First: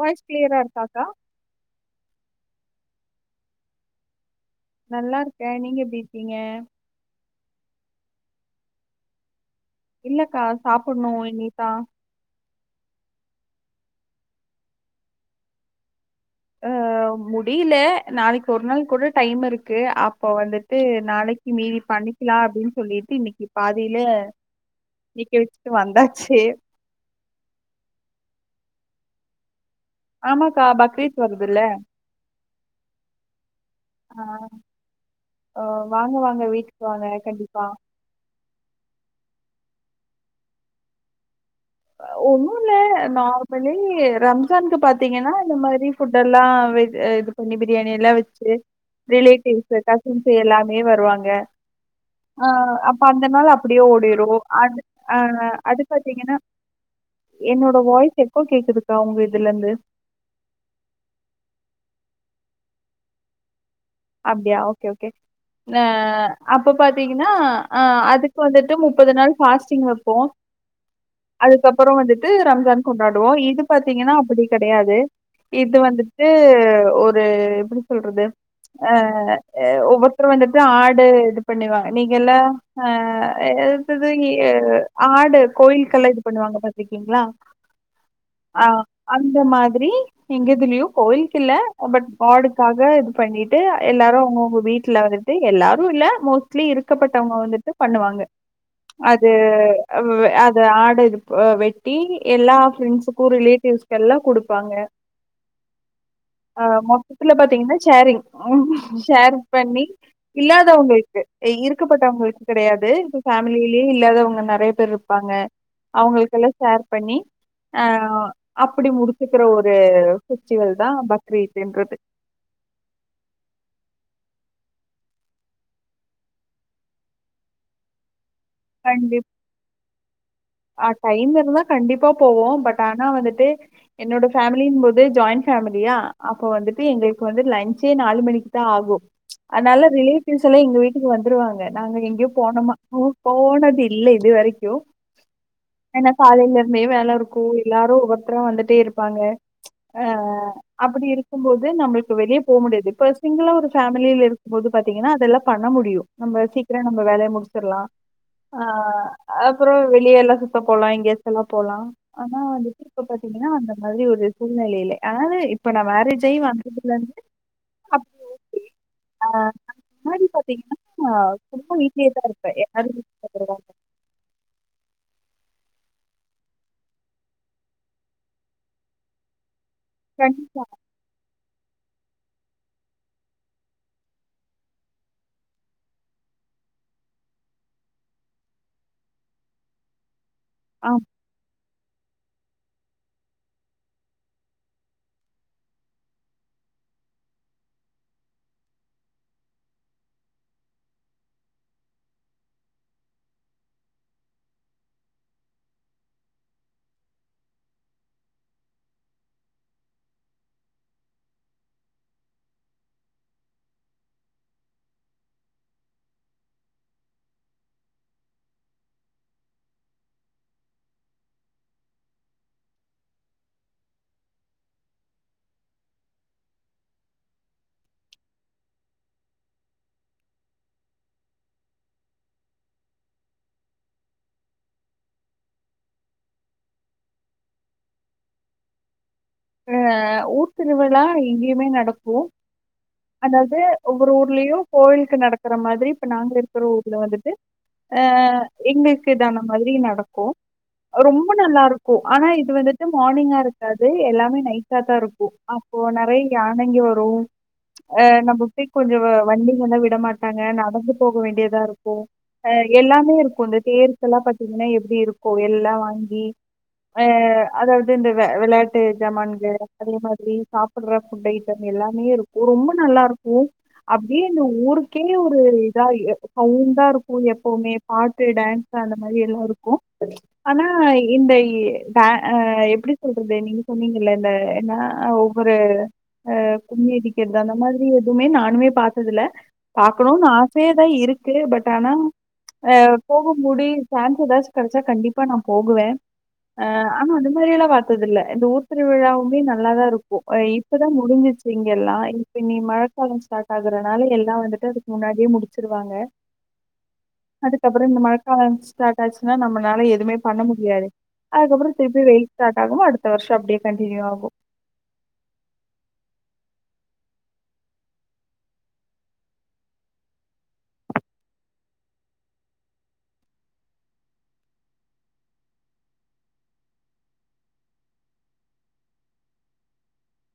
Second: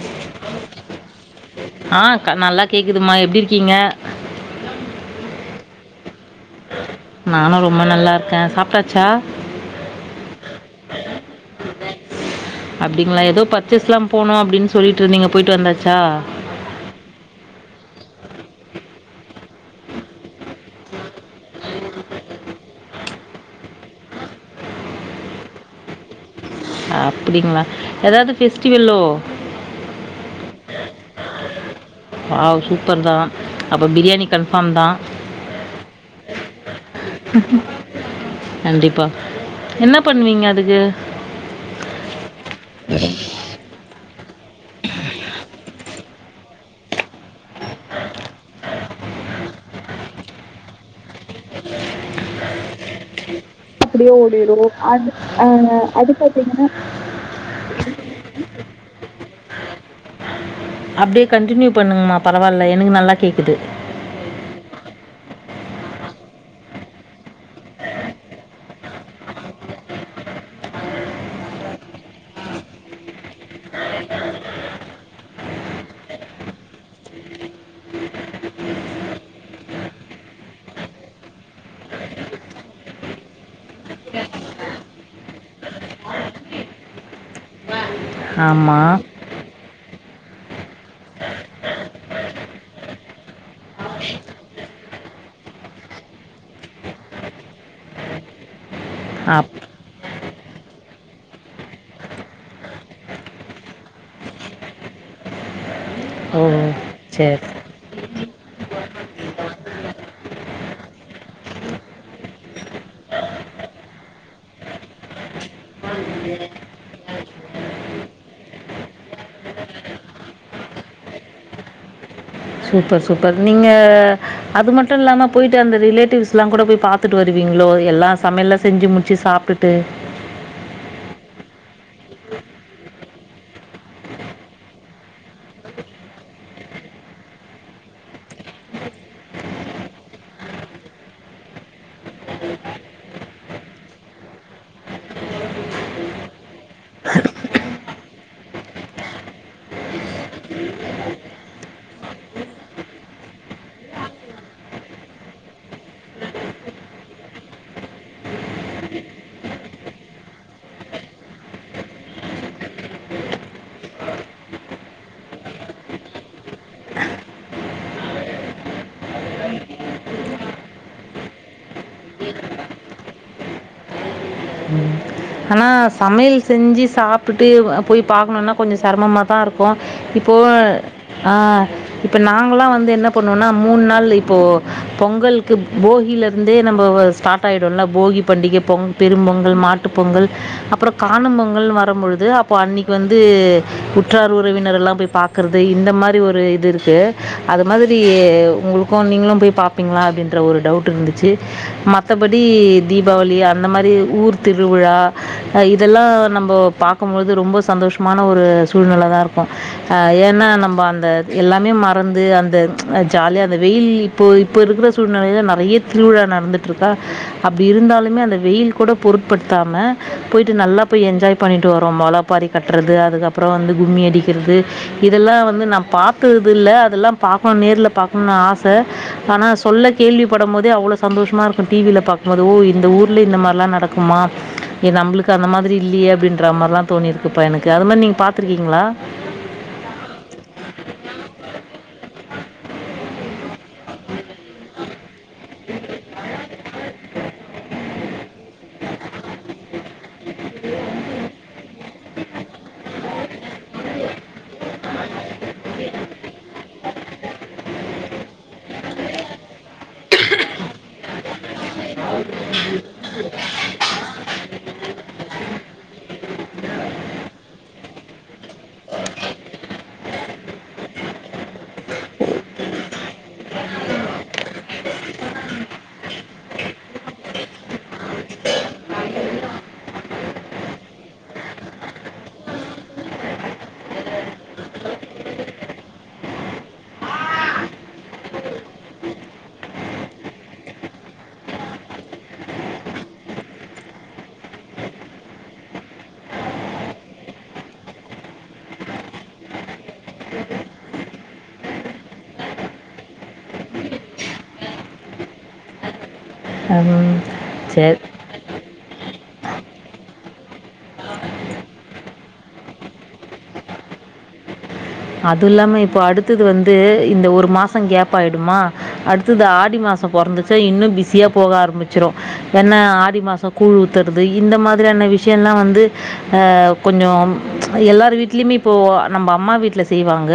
Voice கிளியரா இருக்காக்கா ஆ நல்லா கேக்குதுமா எப்டி இருக்கீங்க நல்லா இருக்க நீங்க எப்டி இருக்கீங்க? நானு ரொம்ப நல்லாரு சாப்ட்டாச்சா இல்லக்கா சாப்புட்ணும் இனிதான். அப்டிங்களா ஏதோ பர்ச்சேஸ்லா போணு அப்டின்னு சொல்லிட்டு இருந்தீங்க போயிட்டு வந்தாச்சா அஹ் முடியல நாளைக்கு ஒரு நாள் கூட டைம் இருக்கு அப்போ வந்துட்டு நாளைக்கு மீதி பண்ணிக்கலா அப்டின்னு சொல்லிட்டு இன்னைக்கு பாதியில நீக்கி வச்சுட்டு வந்தாச்சு அப்டிங்ளா ஏதாவது பெஸ்டிவல்லோ ஆமாக்கா பக்ரீத் வருதுல்ல வாவ் சூப்பர் தான் அப்போ ஆ பிரியாணி கன்ஃபார்ம் தான் ஹ வாங்க வாங்க வீட்டுக்கு வாங்க கண்டிப்பா கண்டிப்பாக என்ன பண்ணுவீங்க அதுக்கு ஒன்னு இல்ல நார்மலி ரம் ஜான்கு பாத்தீங்கன்னா இந்த மாரி ஃபுட் எல்லா இது பண்ணி பிரியாணி எல்லா வெச்சு ரிலேட்டிவ் கசின்ஸ் எல்லாமே வருவாங்க அப்டியே அப்படியே ஓடிரு ஓடிடும் அது அ அது அஹ், பாத்தீங்கன்னா பார்த்தீங்கன்னா என்னோட வாய்ஸ் எப்போ கேக்குதுக்கா இதுலந்து அப்டியே கண்டடினியூ பண்ணுங்கமா பரவாயில்ல எனக்கு நல்லா கேக்குது அப்டியா ஓகே ஓகே அ அப்ப பாத்தீங்கன்னா அ அதுக்கு வந்துட்டு முப்பது நாள் ஃபாஸ்டிங் வெப்போ அதுக்கப்புறம் வந்துட்டு ரம்ஜான் கொண்டாடுவோ இது பாத்தீங்கன்னா அப்படி கெடையாது இது வந்துட்டு ஒரு எப்டி சொல்றது அ ஒவ்வொருத்தரு வந்துட்டு ஆடு இது பண்ணுவாங்க நீங்க எல்லா அ எது ஆடு கோயில்கள் எல்லா இது பண்ணுவாங்க பாத்திருக்கீங்களா ஆ ஆமாம் அந்த மாரி [unintelligible] எங்கதுலயு கோயிலுக்கு இல்ல பட் கா்டக்காக இது பண்ணிட்டு ட்டு எல்லாரு அவங்கவுங்க வீட்டுல வந்துட்டு எல்லாரு இல்ல மோஸ்ட்லி இருக்கப்பட்டவங்க வந்துட்டு பண்ணுவாங்க அது அப் அத ஆடு இது வெட்டி எல்லா பிரண்ட்ஸுக்கு ரிலேட்டிவ்ஸ் எல்லா குடுப்பாங்க ஓ ஆ மொத்தத்துல சரி பாத்தீங்கன்னா சேரிங் உம் ஷேர் பண்ணி இல்லாதவங்களுக்கு இருக்கப்பட்டவங்களுக்கு கெடையாது இப்ப ஃபேமிலியிலயே இல்லாதவங்க நெறைய பேர் இருப்பாங்க அவங்களுக்கெல்லா ஷேர் பண்ணி அஹ் அப்படி முடிச்சுக்கிற ஒரு பெஃஸ்ட்டிவல் தான பக்ரீத்ன்றது சூப்பர் சூப்பர் நீங்க அது மட்டுல்லாம போயிட்டு அந்த ரிலேட்டிவ்ஸ் எல்லா கூட போய் பாத்துட்டு வருவீங்களோ எல்லா சமையல செஞ்சு முடிச்சு சாப்டுட்டு அஹ் டைம் இருந்தா கண்டிப்பா போவோ பட் ஆனா வந்துட்டு என்னோட ஃபேமிலியின் போது ஜாயிண்ட் ஃபேமிலியா அப்போ வந்துட்டு எங்களுக்கு வந்து லஞச்சே நாலு மணிக்கு தா ஆகு அதனால ரிலேட்டிவ்ஸ் எல்லா எங்க வீட்டுக்கு வந்துருவாங்க நாங்க எங்கயோ போனோமா போ போனது இல்ல இது வரைக்கூ ஏனா காலைல இருந்தே வேல இருக்கூ எல்லாரு ஒவ்வொருத்தரா வந்துட்டே இருப்பாங்க ஆஹ் அப்டி இருக்கும் போது நம்மளுக்கு வெளியே போ முடியாது இப்பொ சிங்கிளா ஒரு ஃபேமிலில இருக்கும்போது பாத்தீங்கன்னா அதெல்லா பண்ண முடியு நம்ம சீக்கிர நம்ம வேலைய முடிச்சுட்லா ஆ அப்றோ வெ இ ஏ எல்லா சுத்த போலா எங்கே ஆசுல்லா போலா ஆனா வந்துட்டு இப்ப பாத்தீங்கன்னா அந்த மாதிரி ஒரு சூழ்நிலையில ஆது இப்ப நா மேரேஜை வந்ததுலந்து அப் [inaudible] ஆஹ் மாரி பாத்தீங்கன்னா ரொம்ப ஈஸியேதா இருப்ப [inaudible] ஆ சமையல் செஞ்சு சாப்ட்டு வுவ போய் பாக்கணுனா கொஞ்சோ செரமமா தா இருக் போ இப்போ கண்டிப்பா. ஆஹ் இப்ப நாங்கல்லா வந்து என்ன பண்ணுவோனா மூன் நாள் இப்போ பொங்கல்க்கு போகில்ல இருந்தே நம்போ வ ஸ்டாட் ஆய்டுல போகி பண்டிகை பொங் பெரும் பொங்கல் மாட் ட்டு பொங்கல் அப்ற ஆம். காணும் பொங்கல் வா ரும்பொழுது அப்போ அன்னிக்கு வந்து உற்றார் உறவினர்ல்லா போய் பாக்குறது இந்த மாரி ஒரு இது இருக்கு அது மாதிரி உங்க்ளுகூ நீங்க்ளு போய் பாப்பிங்களா அப்டின்ற ஒரு டவுட் இருந்துச்சு மத்தபடி தீபாவளி அந்த மாரி ஊர் திருவிழா அ இதெல்லா நம்போ பாக்கும் பொழுது ரொம்ப சந்தோஷமான ஒரு சூழ்நெல தா இருக்கு அஹ் ஏனா நம்ப அந்த எல்லாமே மறந்து அந்த ஜாலிய அந்த வெயில் இப்போ இப்போ இருக்குற சூழ்நிலையில நெறைய திருவிழா நடந்துட்டு இருக்கா அப்டி இருந்தாலுமே அந்த வெயில் கூடக் பொருட்படுதாம போய்ட்டு நல்லா போய் என்ஜாய் பண்ணிட்டு வரோ மொளபாரி கட்றது அதுகப்றோ வந்து கும்மி அடிகிற்து இதெல்லா வந்து நா பாத்தற்துல்ல அதெல்லா பாக்கணு நேர்ல பாக்ணுனு ஆச ஆனா சொல்ல கேள்விபடும் போதே அவ்ளோ சந்தோஷமா இருக்கூ டிவில பாக்கும்போது ஓ இந்த ஊர்லே இந்த மாரிலா நடக் க்குமா ஏ நம்ளுக்கு அந்த மாதிரி இல்லியே அப்டின்ற மாரில்லா தோணிருக்குப்பா எனக்கு அதுல நீங்க் பாத்ருக்கீங்க்ளா ஆஹ ஊர் திருவிழா இங்கேயுமே நடக்கூ அதாவ்து ஒவ்வொரு ஊர்ல கோவிலுக்கு நடக் குற மாதிரி இப்ப நாங்க இருக்குற ஊர்ல வந்துட்டு அ அ அ எங்களுக்கு இதான மாதிரி நடக்கூ ரொம்ப நல்லா இருக்கு ஆனா இது வந்துட்டு மார்னிங்கா இருக்காது எல்லா மே நைட்டா தா இருக்கு அப்போ நெறைய யானைங்க வரூ அஹ் நம்ம போய் கொஞ்சோ வ வண்டிலலா விடமாட்டாங்க நடந்து போக வேண்டியதா இருக்கு அஹ் எல்லாமே இருக்கு இந்த தேருக்லா பாத்தீங்கன்னா எப்டி இருக்கு எல்லா வாங்கி அஹ் அதாவது இந்த வ வெளையாட்டு இந்த மங்கு அதே மாதிரி சாப்டுற ஃபுட் ஐம் எல்லாமே இருக்கு ரொம்ப நல்லா இருக்கு அப்டியே இந்த ஊருக்கே ஒரு இதாயி சவுண்டா இருக்கு எப்பவுமே பாட்டு டான்ஸ் அந்த மாத்ரி எல்லா இருக்கு ஆனா இந்த எ டா அஹ் எப்டி சொல்றது நீங் சொன்னீங்கல்ல இந்த என்னா ஒவ்வொரு அஹ் கும்மியடிகற்து அந்த மாதிரி எதுவுமே நானுமே பாத்ததுல்ல பாக்கணுனு ஆசையா தா இருக்கு பட் ஆனா அஹ் போக முடியு சான்ஸ் எதாசு கெடச்சா கண்டிப்பா நா போகுவே ஆஹ் ஆனா அந்த மாதிரியல்லா பாத்ததுலல் இந்த ஊர் த்திருவிழாவுமே நல்லாதா இருக்கு இப்பதா முடிஞ்சிச்சு இங்க எல்லா இப்ப இனி மழக்காலம் ஸ்டார்ட் ஆகுறனால எல்லா வந்துட்டு அதுக்கு முன்னாடியே முடிச்சிருவாங்க அஹ்ம் சேர் ஸ்டாட் ஆச்சுன்னா நம்மனால எதுமே பண்ண முடியாது அதுக்கப்றம் திருப்பி வெயில் ஸ்டாட் ஆகுமா அடுத்த வர்ஷோ அப்டியே கண்டினியூ ஆகோ அது இல்லாம இப்ப அடுத்தது வந்து இந்த ஒரு மாச கேப் ஆய்டுமா அடுத்தது ஆடி மாச பொறந்துச்ச இன்னு பிஸியா போக ஆரம்பிச்சுரு என்னா ஆடி மாசோ கூழ் ஊதற்து இந்த மாதிரியான விஷ்யம்லா வந்து அஹ் கொஞ்சோ எல்லார் வீட்லயுமே இப்போ நம்ப அம்மா வீட்ல செய்வாங்க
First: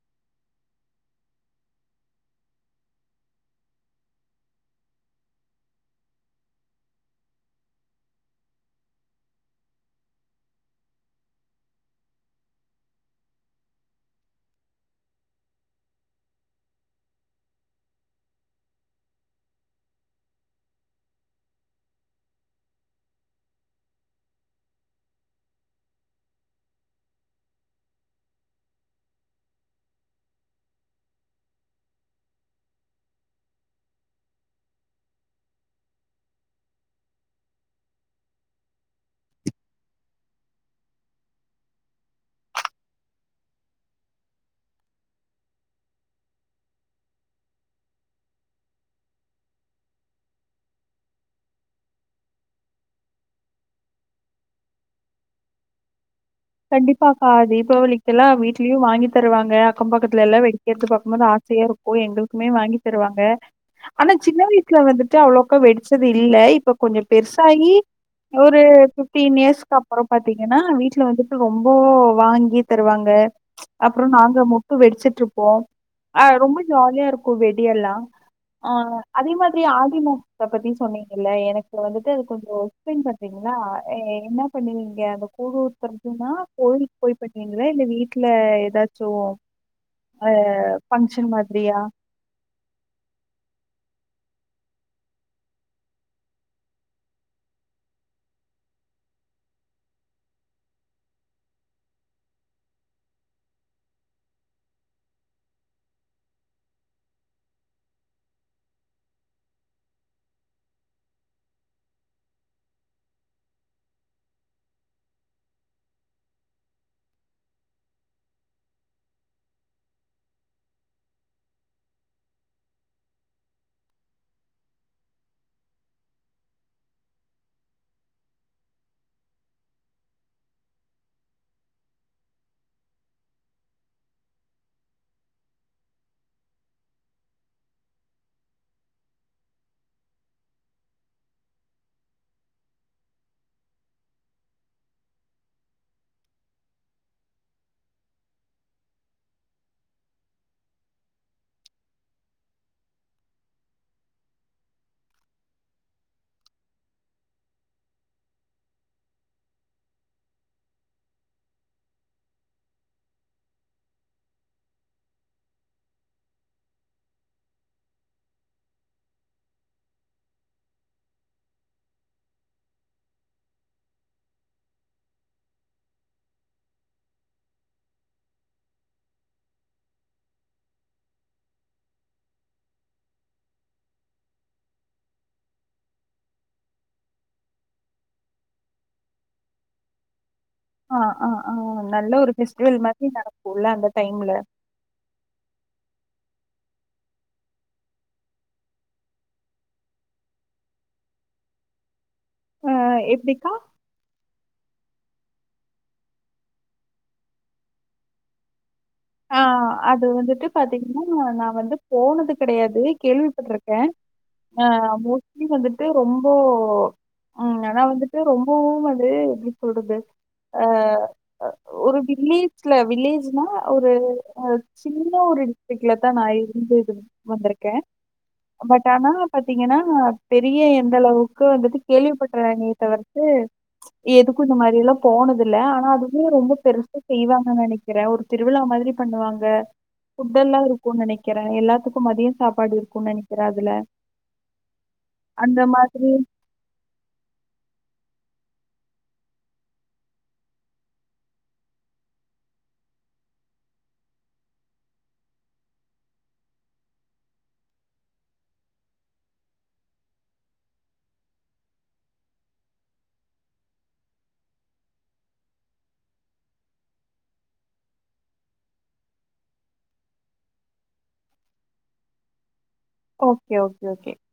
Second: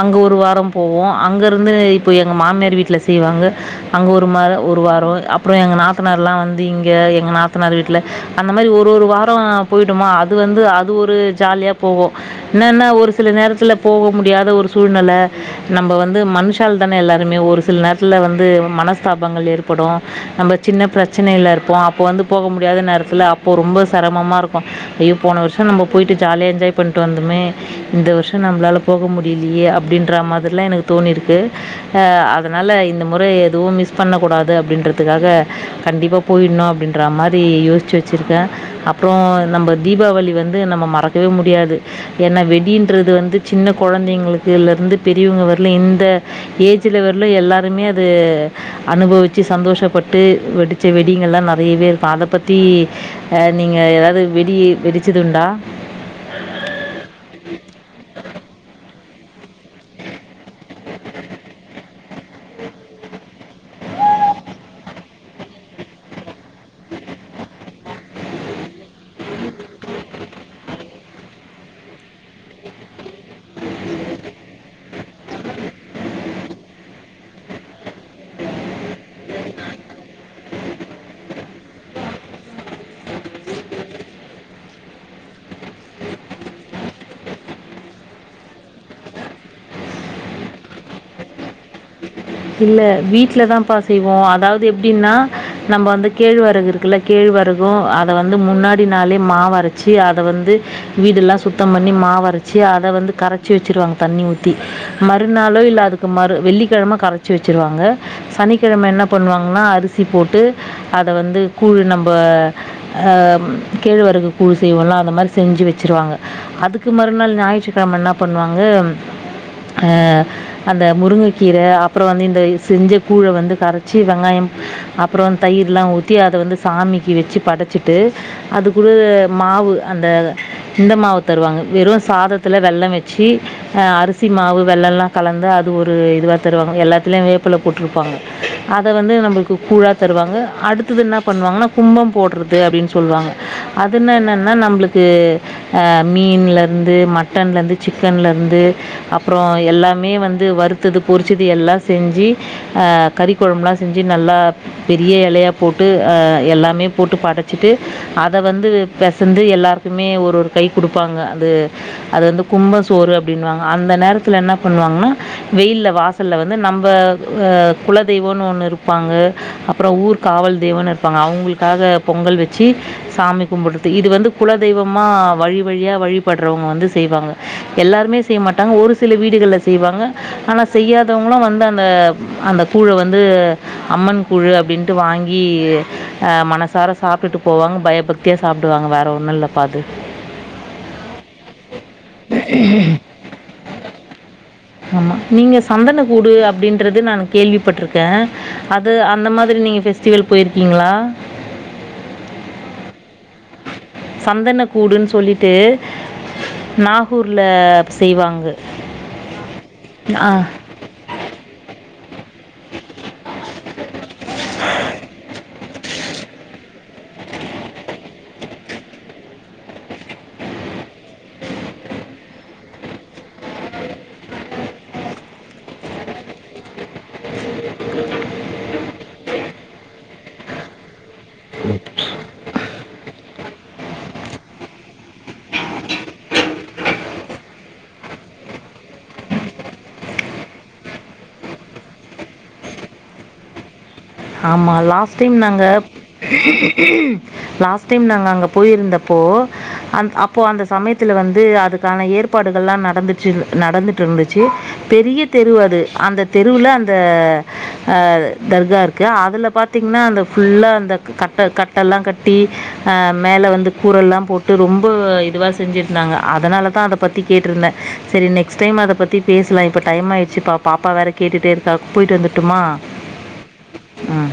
அங்க ஒரு வாரோ போவோ அங்க இருந்து இப்போ எங்க மாமியார் வீட்ல செய்வாங்க அங்க ஒரு ம ஒரு வாரோ அப்றோ எங்க நாத்தனார்லா வந்து இங்க எங்க நாத்தனாரு வீட்ல அந்த மாரி ஒரு ஒரு வாரோ போயிட்டோமா அது வந்து அது ஒரு ஜாலியா போவோ என்னன்னா ஒரு சில நேரத்துல போக முடியாத ஒரு சூழ்நெல நம்ப வந்து மனுஷால் தானே எல்லாருமே ஒரு சில நேரத்துல வந்து மனஸ்தாபங்கள் ஏற்படூ நம்ம சின்ன பிரச்னைல இருப்போ அப்போ வந்து போக முடியாத நேரதுல அப்போ ரொம்ப செரமமா இருக்கோ ஐயோ போன வர்ஷோ நம்ம போய்டு ஜாலியா என்ஜாய் பண்ட்டு வந்தமே இந்த வர்ஷோ நம்ளால போக முடிலியே அப்டின்ற மாதிரிலா எனக்கு தோணிருக்கு ஹ அதனால இந்த முற எதுவு மிஸ் பண்ணகூடாது அப்டின்றதுகாக கண்டிப்பா போயிட்ணு அப்டின்ற மாரி யோசுச்சு வச்சுருகே அப்றோ நம்ம தீபாவளி வந்து நம்ம மறக்கவே முடியாது ஏன்னா வெடின்றது வந்து சின்ன கொழந்தைங்ளுக்குல இருந்து பெரியவங்க வர்லு இந்த ஏஜ்ல வர்லு எல்லாருமே அது அனுபவிச்சு சந்தோஷப்பட்டு வெடிச்ச வெடிங்கல்லா நெறையவே இருக்கு அத பத்தி ஹ நீங்க ஏதாவது வெடி வெடிச்சதுண்டா கண்டிப்பாக்கா தீபாவளிகெல்லா வீட்லியு வாங்கி தருவாங்க அக்கம் பக்கத்துல எல்லா வெடிக்கற்து பாக்கும்போது ஆசையா இருக்கு எங்களுக்குமே வாங்கி தருவாங்க ஆனா சின்ன வயசுல வந்துட்டு அவ்ளோக்கா வெடிச்சது இல்ல இப்ப கொஞ்ச பெருசாகி ஒரு ஃபிப்டீன் இயர்ஸ்கு அப்பறோ பாத்தீங்கன்னா வீட்டுல வந்துட் ரொம்போ வாங்கி தருவாங்க அப்றோ நாங்க முக்கு வெடுச்சுட்ருப்போ அஹ் ரொம்ப ஜாலியா இருக்கூ வெடியெல்லா அஹ் அதே மாத்ரி ஆ தி மு க ப்பத்தி சொன்னீங்கல்ல எனக்கு வந்துட்டு அது கொஞ்சோ எக்ஸ்ப்லைன் பண்றீங்களா எ எ என்ன பண்ணுவீங்க அந்த கூழூத்தற் டுமா கோயில்க்கு போய் பணீணுவீங்களா இல்ல வீட்ல எதாச்சு அஹ் ஃபங்க்ஷன் மாதிரியா இல்ல வீட்ல தான்ப்பா செய்வோ அதாவது எப்டின்னா நம்ப வந்து கேழ்வரகு இருக்குல்ல கேழ்வரகூ அத வந்து முன்னாடி நாளே மாவ் அரச்சு அத வந்து வீடுல்லா சுத்த பண்ணி மாவு அரச்சு அத வந்து கரச்சு வெச்சிருவாங்க தண்ணி ஊத்தி மறுநாளோ இல்ல அதுக்கு மறு வெள்ளிகெழம கர ச்சு வச்சருவாங்க சனிகெழம என்ன பண்ணுவாங்கன்னா அருசி போட்டு அத வந்து கூழ் நம்ப ஆ கேழ்வரகு கூழ் செய்வோல அது மாரி செஞ்சு வெச்சுருவாங்க அதுக்கு மறுநாள் ஞாயிற்றுகெழம என்ன பண்ணுவாங்க அ அந்த முருங்ககீர அப் ப்றோ வந்து இந்த செஞ்ச கூழ வந்து கரச்சு வெங்காயம் அப்றோ தயிர்லா ஊத்தி அத வந்து சாமிக்கு வெச்சு படச்சிட்டு அது கூட மாவு அந்த இந்த மாவு தருவாங்க வெறு சாதத்துல வெள்ள வெச்சு அருசி மாவு வெள்ளலா கலந்து அது ஒரு இதுவா தருவாங் நாங்க எல்லாத்லயுமே வேப்ல போட்ருபாங்க அத வந்து நம்பளுக்கு கூழா தருவாங்க அடுத்தது என்னா பன்னுவாங்கன்னா கும்பம் போட்றது அப்டினு சொல்வாங்க அதுன்னா என்னன்னா நம்ளுக்கு அ மீன்ல இருந்து மட்டன்ல இருந்து சிக்கன்ல இருந்து அப்றோ எல்லாமே வந்து வருத்தது பொறு சது எல்லா செஞ்சி ஆ கறிகொழம்புலா செஞ்சு நல்லா பெரிய எலையா போட்டு ஆ எல்லாமே போட்டு படச்சிட்டு அத வந்து பெசந்து எல்லாருக்குமே ஒரு ஒரு கை குடுபாங்க அது அது வந்து கும்ப சோறு அப்டின்வாங்க அந்த நேரத்ல என்ன பண்ணுவாங்கன்னா வெயில்ல வாச் சல்ல வந்து நம்ப ஆ குலதெய்வோனு ஒண்ணு இருபாங்க அப்றோ ஊர் காவல் தெய்வோனு இருபாங்க அவுங்க்ளுகாக பொங்கல் வச்சு சாமி கும்புட்டுடு இது வந்து குலதெய்வமா வழி வழியா வழிபட்றவங்க வந்து செய்வாங்க எல்லாருமே செய் மாட்டாங்க ஒரு சில வீடுகள்ல செய்வாங்க ஆனா செய்யா தவங்கள்ளா வந்து அந்த அந்த கூழ வந்து அம்மன் கூழு அப்டின்ட்டு வாங்கி அஹ் மனசார சாப்ட்டுட்டு போவாங்க பயபக்தியா சாப்டுவாங்க வேற ஒண்ணு இல்லப்பா அது ஆஹ் ஆஹ் ஆஹ் நல்ல ஒரு ஃபெஸ்டிவல் மாதிரி நடக்குல அந்த டைம்ல சந்தன கூடு அப்டின்றது நானு கேள்விபட்ருக்கே அது அந்த மாதிரி நீங்க ஃபெஸ்டிவல் போய்ருகீங்க்ளா அஹ் எப்டிக்கா கூடுன் சொல்லிட்டு நாகூர்ல செய்வாங்க ஆஹ் அது ஆ. வந்துட்டு பத் தீங்னா நா வந்துப் போனதுக் கெடையாது கேள்விபட்ருக்கே ஆ மோஸ்ட்லி வந்துட் டு ரொம்போ ம் ஆனா வந்துட்டு ரொம்பவூ அதே எப்படி சொல்றது ஆ ஒரு வில்லேஜ்ல வில்லேஜ்னா ஒரு சின்ன ஒரு [inaudible] தா நா இருந்தது வந்திருக்கே பட் ஆனா பாத்தீங்கன்னா பெரிய எந்தளவுக்கு வந்துட்டு கேள்விப்பட்றாங்கிய தவிர்த்து எதுக்கூ இந்த மாத்ரி எல்லா போனதில்ல ஆனா அதுமே ரொம்ப பெருசா செய்வாங்க நெனைக்கிறே ஒரு திருவிழா மாத்ரி பண்ணுவாங்க ஃபுட்டெல்லா இருக்கூ நெனைக்கிறே எல்லாத்துக்கூ மதியோ சாப்பாடு இருக்கூ நெனைக்கிறே அதுல ஆமா லாஸ்ட் டைம் அந்த நாங்க மாதிரி லாஸ்ட் டைம் நாங்க அங்கப் போயிருந்தப்போ அந் அப்போ அந்த சமயத்துல வந்து அதுக்கான ஏற்பாடுகள்லா நடந்துச்சு நடந்துட்ருந்துச்சு பெரிய தெருவ் அது அந்த தெருவுலவ அந்த தர்கா இர் கு அதுல பாத்தீங்னா அந்த ஃபுல்லா அந்த கட்ட கட்டெல்லா கட்டி மேலே வந்து கூரெல்லா போட்டு ரொம்ப இதுவா செஞ்சுருந்தாங்க அதனால தா அத பத்தி கேட்ருந்தே செரி நெக்ஸ்ட் டைம் அத பத்தி பேசலா இப்ப டைம் ஆயிடுச்சு பா பாப்பா வேற கேட்டுட்டே இருக்கா போய்ட்டு வந்துட்டுமா ஓ கே ஓகே ஓகே ம்.